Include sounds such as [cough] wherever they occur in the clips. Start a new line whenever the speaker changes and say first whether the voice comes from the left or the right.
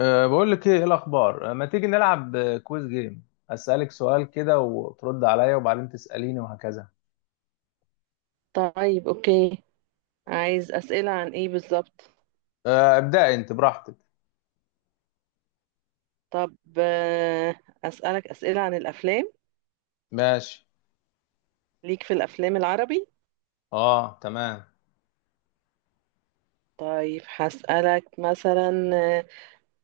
left: بقول لك ايه الاخبار، ما تيجي نلعب، كويز جيم اسالك سؤال كده وترد عليا وبعدين تساليني وهكذا.
right: طيب، اوكي. عايز اسئله عن ايه بالظبط؟
left: ابدأ انت براحتك.
right: طب، اسالك اسئله عن الافلام.
left: ماشي.
right: ليك في الافلام العربي.
left: اه تمام.
right: طيب، هسالك مثلا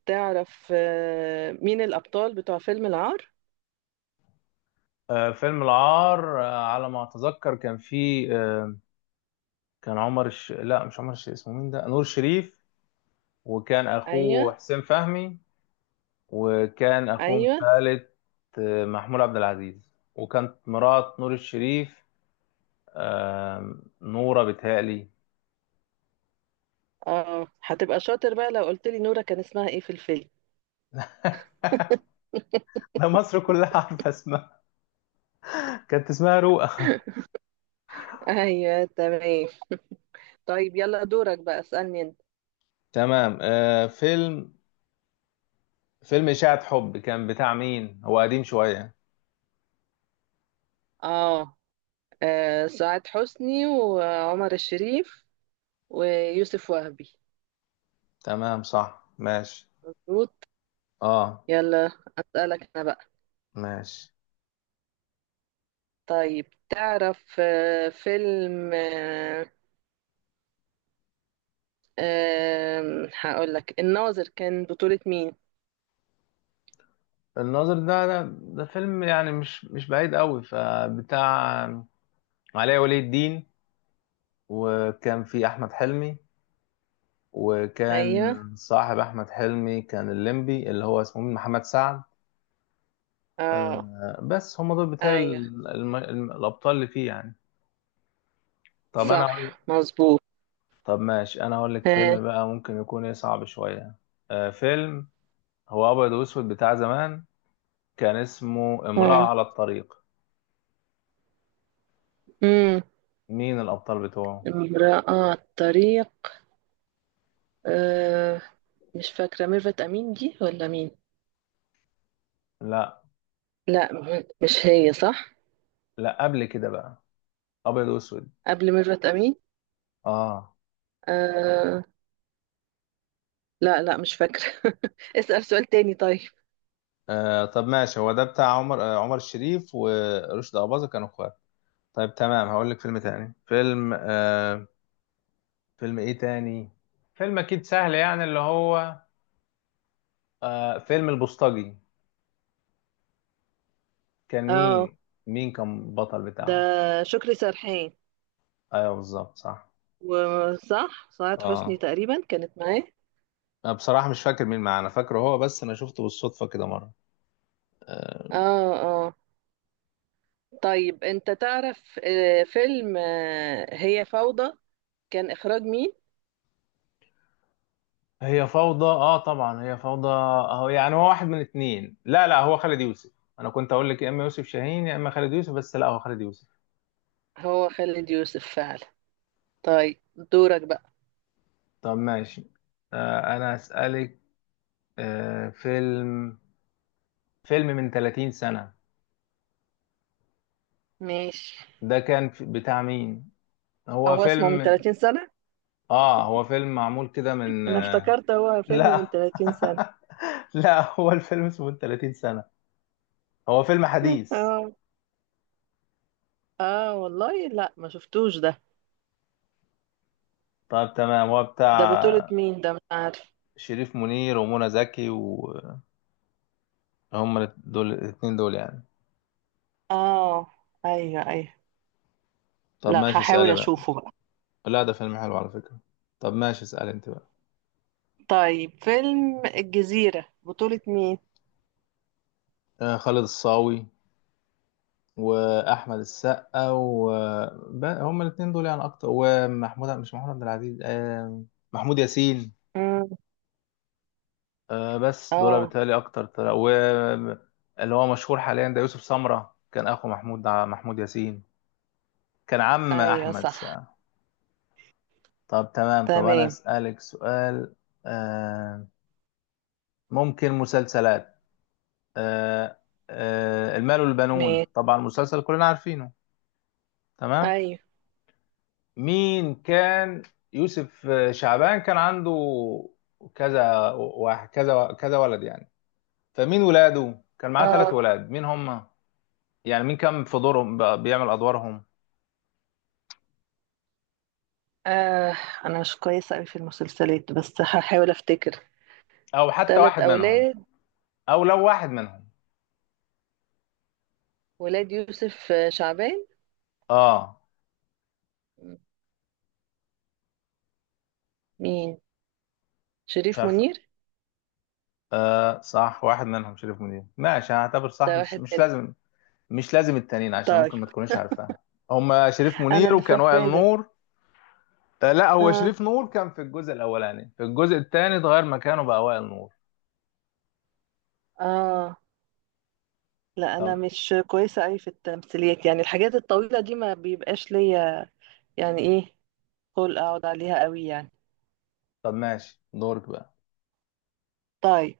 right: تعرف مين الابطال بتوع فيلم العار؟
left: فيلم العار، على ما اتذكر كان فيه كان عمر الش...، لا مش عمر الش...، اسمه مين ده؟ نور شريف. وكان
right: ايوه،
left: اخوه حسين فهمي. وكان اخوهم
right: ايوه.
left: الثالث محمود عبد العزيز. وكانت مرات نور الشريف أه نورة، بتهيألي.
right: اه، هتبقى شاطر بقى لو قلت لي نورة كان اسمها ايه في الفيلم.
left: [laughs] ده مصر كلها عارفة اسمها. كانت اسمها رؤى.
right: [laughs] ايوه، تمام. طيب، يلا دورك بقى، اسالني انت.
left: تمام. فيلم إشاعة حب كان بتاع مين؟ هو قديم شوية.
right: اه. سعاد حسني وعمر الشريف ويوسف وهبي.
left: تمام صح، ماشي.
right: مظبوط.
left: اه.
right: يلا، أسألك أنا بقى.
left: ماشي.
right: طيب، تعرف فيلم هقول لك الناظر كان بطولة مين؟
left: الناظر ده فيلم يعني مش بعيد قوي، فبتاع علي ولي الدين. وكان في أحمد حلمي، وكان
right: أيوه.
left: صاحب أحمد حلمي كان الليمبي، اللي هو اسمه مين؟ محمد سعد.
right: اه.
left: بس هم دول بتاع
right: أيوه،
left: الأبطال اللي فيه يعني. طب أنا
right: صح،
left: أقول.
right: مظبوط.
left: طب ماشي، انا اقول لك
right: آه،
left: فيلم بقى ممكن يكون ايه، صعب شوية. فيلم هو ابيض واسود بتاع زمان، كان اسمه امرأة
right: آه.
left: على الطريق.
right: أمم،
left: مين الابطال بتوعه؟
right: امرأة على الطريق. آه، مش فاكرة ميرفت أمين دي ولا مين؟
left: لا.
right: لا، مش هي صح؟
left: لا، قبل كده بقى، ابيض واسود.
right: قبل ميرفت أمين؟
left: اه.
right: آه، لا، لا، مش فاكرة. [laughs] اسأل سؤال تاني طيب.
left: طب ماشي، هو ده بتاع عمر، عمر الشريف ورشدي اباظة، كانوا اخوات. طيب تمام، هقول لك فيلم تاني. فيلم فيلم ايه تاني؟ فيلم اكيد سهل يعني، اللي هو فيلم البوسطجي. كان
right: اه،
left: مين؟ مين كان بطل
right: ده
left: بتاعه؟
right: شكري سرحان.
left: ايوه بالظبط صح.
right: وصح، سعاد حسني
left: اه.
right: تقريبا كانت معاه.
left: انا بصراحة مش فاكر مين معانا، فاكره هو بس. انا شفته بالصدفة كده مرة. آه.
right: اه. اه. طيب، انت تعرف فيلم هي فوضى، كان اخراج مين؟
left: هي فوضى؟ اه طبعا، هي فوضى اهو يعني. هو واحد من اتنين، لا هو خالد يوسف. انا كنت اقول لك يا اما يوسف شاهين يا اما خالد يوسف، بس لا، هو خالد يوسف.
right: هو خالد يوسف فعلا. طيب، دورك بقى.
left: طب ماشي. انا اسالك. آه فيلم فيلم من 30 سنة.
right: ماشي،
left: ده كان بتاع مين؟ هو
right: هو اسمه من
left: فيلم...
right: 30 سنة.
left: اه هو فيلم معمول كده من
right: انا افتكرت هو فيلم من
left: لا.
right: 30 سنة.
left: [laughs] لا، هو الفيلم اسمه من 30 سنة، هو فيلم
right: [laughs]
left: حديث.
right: اه. اه والله، لا ما شفتوش ده.
left: طيب تمام، هو
right: ده بطولة
left: بتاع
right: مين؟ ده مش عارف.
left: شريف منير ومنى زكي، وهم دول الاثنين دول يعني.
right: اه. ايوه، ايوه.
left: طب
right: لا،
left: ماشي،
right: هحاول
left: اسألي بقى.
right: اشوفه بقى.
left: لا، ده فيلم حلو على فكرة. طب ماشي، اسألي انت بقى.
right: طيب، فيلم الجزيرة بطولة مين؟
left: خالد الصاوي واحمد السقا و... هم الاثنين دول يعني اكتر، ومحمود... مش محمود عبد العزيز، محمود ياسين. بس دول
right: اه.
left: بالتالي اكتر طلع. و... اللي هو مشهور حاليا ده يوسف سمرة، كان اخو محمود، ياسين. كان عم
right: ايوه،
left: احمد
right: صح.
left: السقا. طب تمام، طب أنا
right: تمام،
left: أسألك سؤال. آه ممكن مسلسلات. آه المال والبنون،
right: ماشي.
left: طبعا مسلسل كلنا عارفينه. تمام.
right: ايوه.
left: مين كان... يوسف شعبان كان عنده كذا واحد، كذا كذا ولد يعني. فمين ولاده كان معاه؟ ثلاث
right: اه.
left: ولاد، مين هم؟ يعني مين كان في دورهم بيعمل أدوارهم؟
right: آه انا مش كويسه قوي في المسلسلات بس هحاول افتكر.
left: أو حتى
right: ثلاث
left: واحد منهم.
right: اولاد.
left: أو لو واحد منهم.
right: ولاد يوسف شعبان.
left: اه
right: مين؟
left: مش
right: شريف
left: عارف.
right: منير.
left: صح، واحد منهم شريف منير، ماشي، هعتبر
right: ده
left: صح. مش
right: واحد
left: مش
right: منهم.
left: لازم، مش لازم التانيين، عشان
right: طيب،
left: ممكن ما تكونيش عارفاهم. هما شريف
right: انا
left: منير،
right: اللي
left: وكان وائل
right: فاكراه ده.
left: نور. لا، هو
right: اه.
left: شريف نور كان في الجزء الاولاني، في الجزء الثاني اتغير مكانه بقى وائل نور.
right: اه. لا، انا
left: طب.
right: مش كويسه قوي في التمثيليات، يعني الحاجات الطويله دي ما بيبقاش ليا. يعني ايه؟ قول اقعد عليها قوي يعني.
left: طب ماشي، دورك بقى.
right: طيب،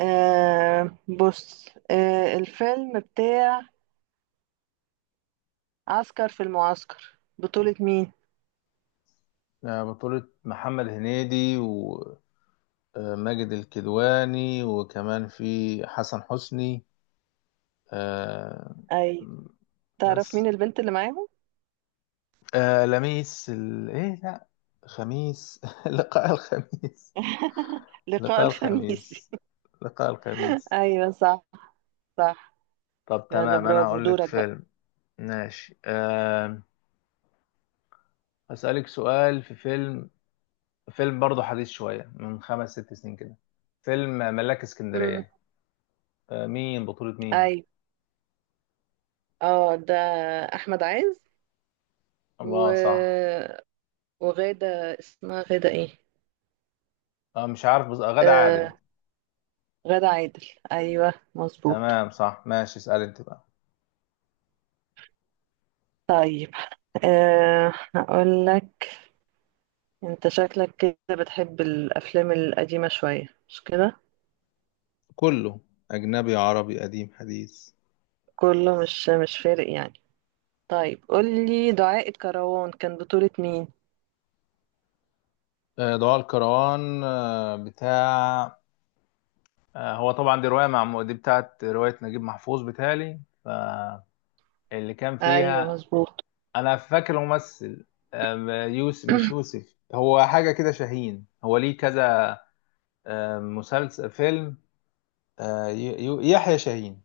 right: بص. الفيلم بتاع عسكر في المعسكر بطولة مين؟
left: بطولة محمد هنيدي وماجد الكدواني، وكمان في حسن حسني، آه،
right: أي. تعرف
left: بس.
right: مين البنت اللي معاهم؟
left: لميس ايه؟ لا، خميس. [laughs] لقاء الخميس.
right: [laughs] لقاء
left: لقاء
right: الخميس.
left: الخميس. لقاء
right: [laughs]
left: الخميس.
right: أيوة، صح. صح.
left: طب
right: يلا،
left: تمام، انا
right: برافو،
left: هقول لك
right: دورك بقى.
left: فيلم. ماشي. هسألك سؤال في فيلم. فيلم برضه حديث شوية، من خمس ست سنين كده، فيلم ملاك
right: مم.
left: اسكندرية. بطولة مين؟
right: أيوة. اه، ده أحمد عز و...
left: اه صح.
right: وغادة، اسمها غادة ايه؟
left: مش عارف بس، غادة
right: آه
left: عادل.
right: غادة عادل. أيوة، مظبوط.
left: تمام صح، ماشي، اسأل انت بقى.
right: طيب، آه هقول لك. انت شكلك كده بتحب الأفلام القديمة شوية مش كده؟
left: كله، أجنبي عربي قديم حديث.
right: كله، مش فارق يعني. طيب، قولي دعاء الكروان كان بطولة مين؟
left: ضوء الكروان، بتاع... هو طبعا دي رواية، مع دي بتاعت رواية نجيب محفوظ، بتالي فاللي كان
right: أيوة،
left: فيها...
right: مظبوط.
left: انا فاكر الممثل. يوسف، مش
right: [clears throat]
left: يوسف، هو حاجه كده شاهين، هو ليه كذا. مسلسل، فيلم، يحيى شاهين.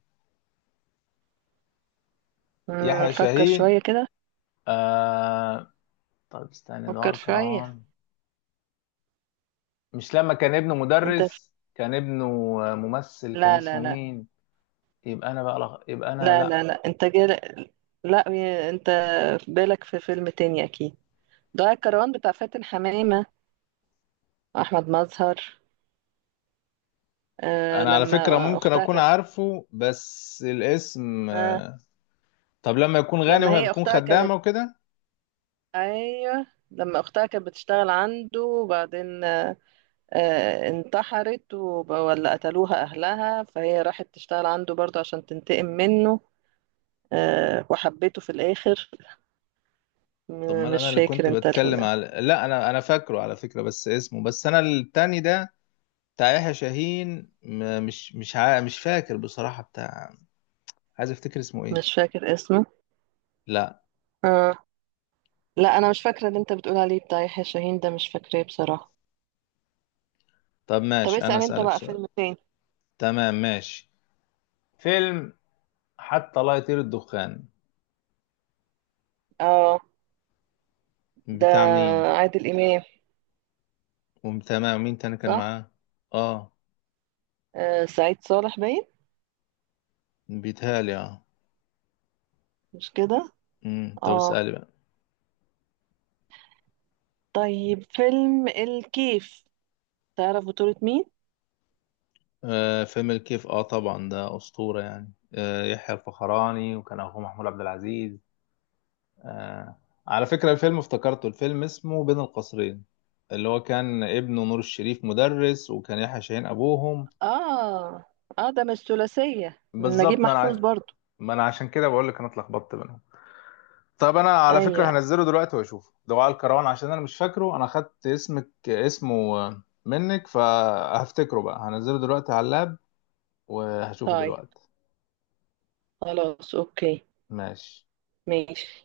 left: يحيى
right: فكر
left: شاهين.
right: شوية كده.
left: أه، طب استنى، دعاء
right: فكر شوية.
left: الكرام. مش لما كان ابنه
right: انت في...
left: مدرس؟ كان ابنه ممثل، كان
right: لا، لا،
left: اسمه
right: لا،
left: مين؟ يبقى انا،
right: لا،
left: لا.
right: لا، لا، لا، انت في بالك في فيلم تاني أكيد. دعاء الكروان بتاع فاتن حمامة وأحمد مظهر. آه
left: انا على فكره
right: لما
left: ممكن
right: أختها
left: اكون
right: كانت
left: عارفه، بس الاسم
right: آه
left: طب لما يكون غني
right: لما
left: وهي
right: هي
left: بتكون
right: أختها
left: خدامه
right: كانت
left: وكده.
right: أيوة، لما أختها كانت بتشتغل عنده وبعدين، انتحرت ولا قتلوها أهلها فهي راحت تشتغل عنده برضه عشان تنتقم منه. وحبيته في الآخر.
left: طب ما انا
right: مش
left: اللي
right: فاكر
left: كنت
right: انت
left: بتكلم على، لا، انا فاكره على فكره بس اسمه، بس انا التاني ده بتاع يحيى شاهين، م- مش مش مش فاكر بصراحه بتاع، عايز افتكر اسمه ايه.
right: مش فاكر اسمه.
left: لا.
right: آه. لا، أنا مش فاكرة اللي انت بتقول عليه، بتاع يحيى شاهين ده مش فاكراه بصراحة.
left: طب
right: طب،
left: ماشي، انا
right: اسأل انت
left: اسالك
right: بقى
left: سؤال.
right: فيلم تاني.
left: تمام ماشي. فيلم حتى لا يطير الدخان،
right: اه، ده
left: بتاع مين؟
right: عادل إمام.
left: وتمام، مين تاني كان
right: صح.
left: معاه؟ اه.
right: سعيد صالح باين.
left: بيتهيألي اه.
right: مش كده؟
left: طب
right: اه.
left: اسالي بقى.
right: طيب، فيلم الكيف تعرف بطولة مين؟
left: فيلم الكيف. اه طبعا ده اسطوره يعني. يحيى الفخراني، وكان اخوه محمود عبد العزيز. آه. على فكرة الفيلم افتكرته، الفيلم اسمه بين القصرين، اللي هو كان ابنه نور الشريف مدرس، وكان يحيى شاهين أبوهم.
right: اه. اه، ده مش ثلاثية من نجيب
left: بالظبط،
right: محفوظ برضو؟
left: ما أنا عشان كده بقول لك، أنا اتلخبطت بينهم. طب أنا على فكرة
right: ايوه.
left: هنزله دلوقتي وأشوفه، دعاء الكروان، عشان أنا مش فاكره. أنا خدت اسمه منك، فهفتكره بقى. هنزله دلوقتي على اللاب وهشوفه
right: طيب،
left: دلوقتي.
right: خلاص، اوكي.
left: ماشي.
right: ماشي.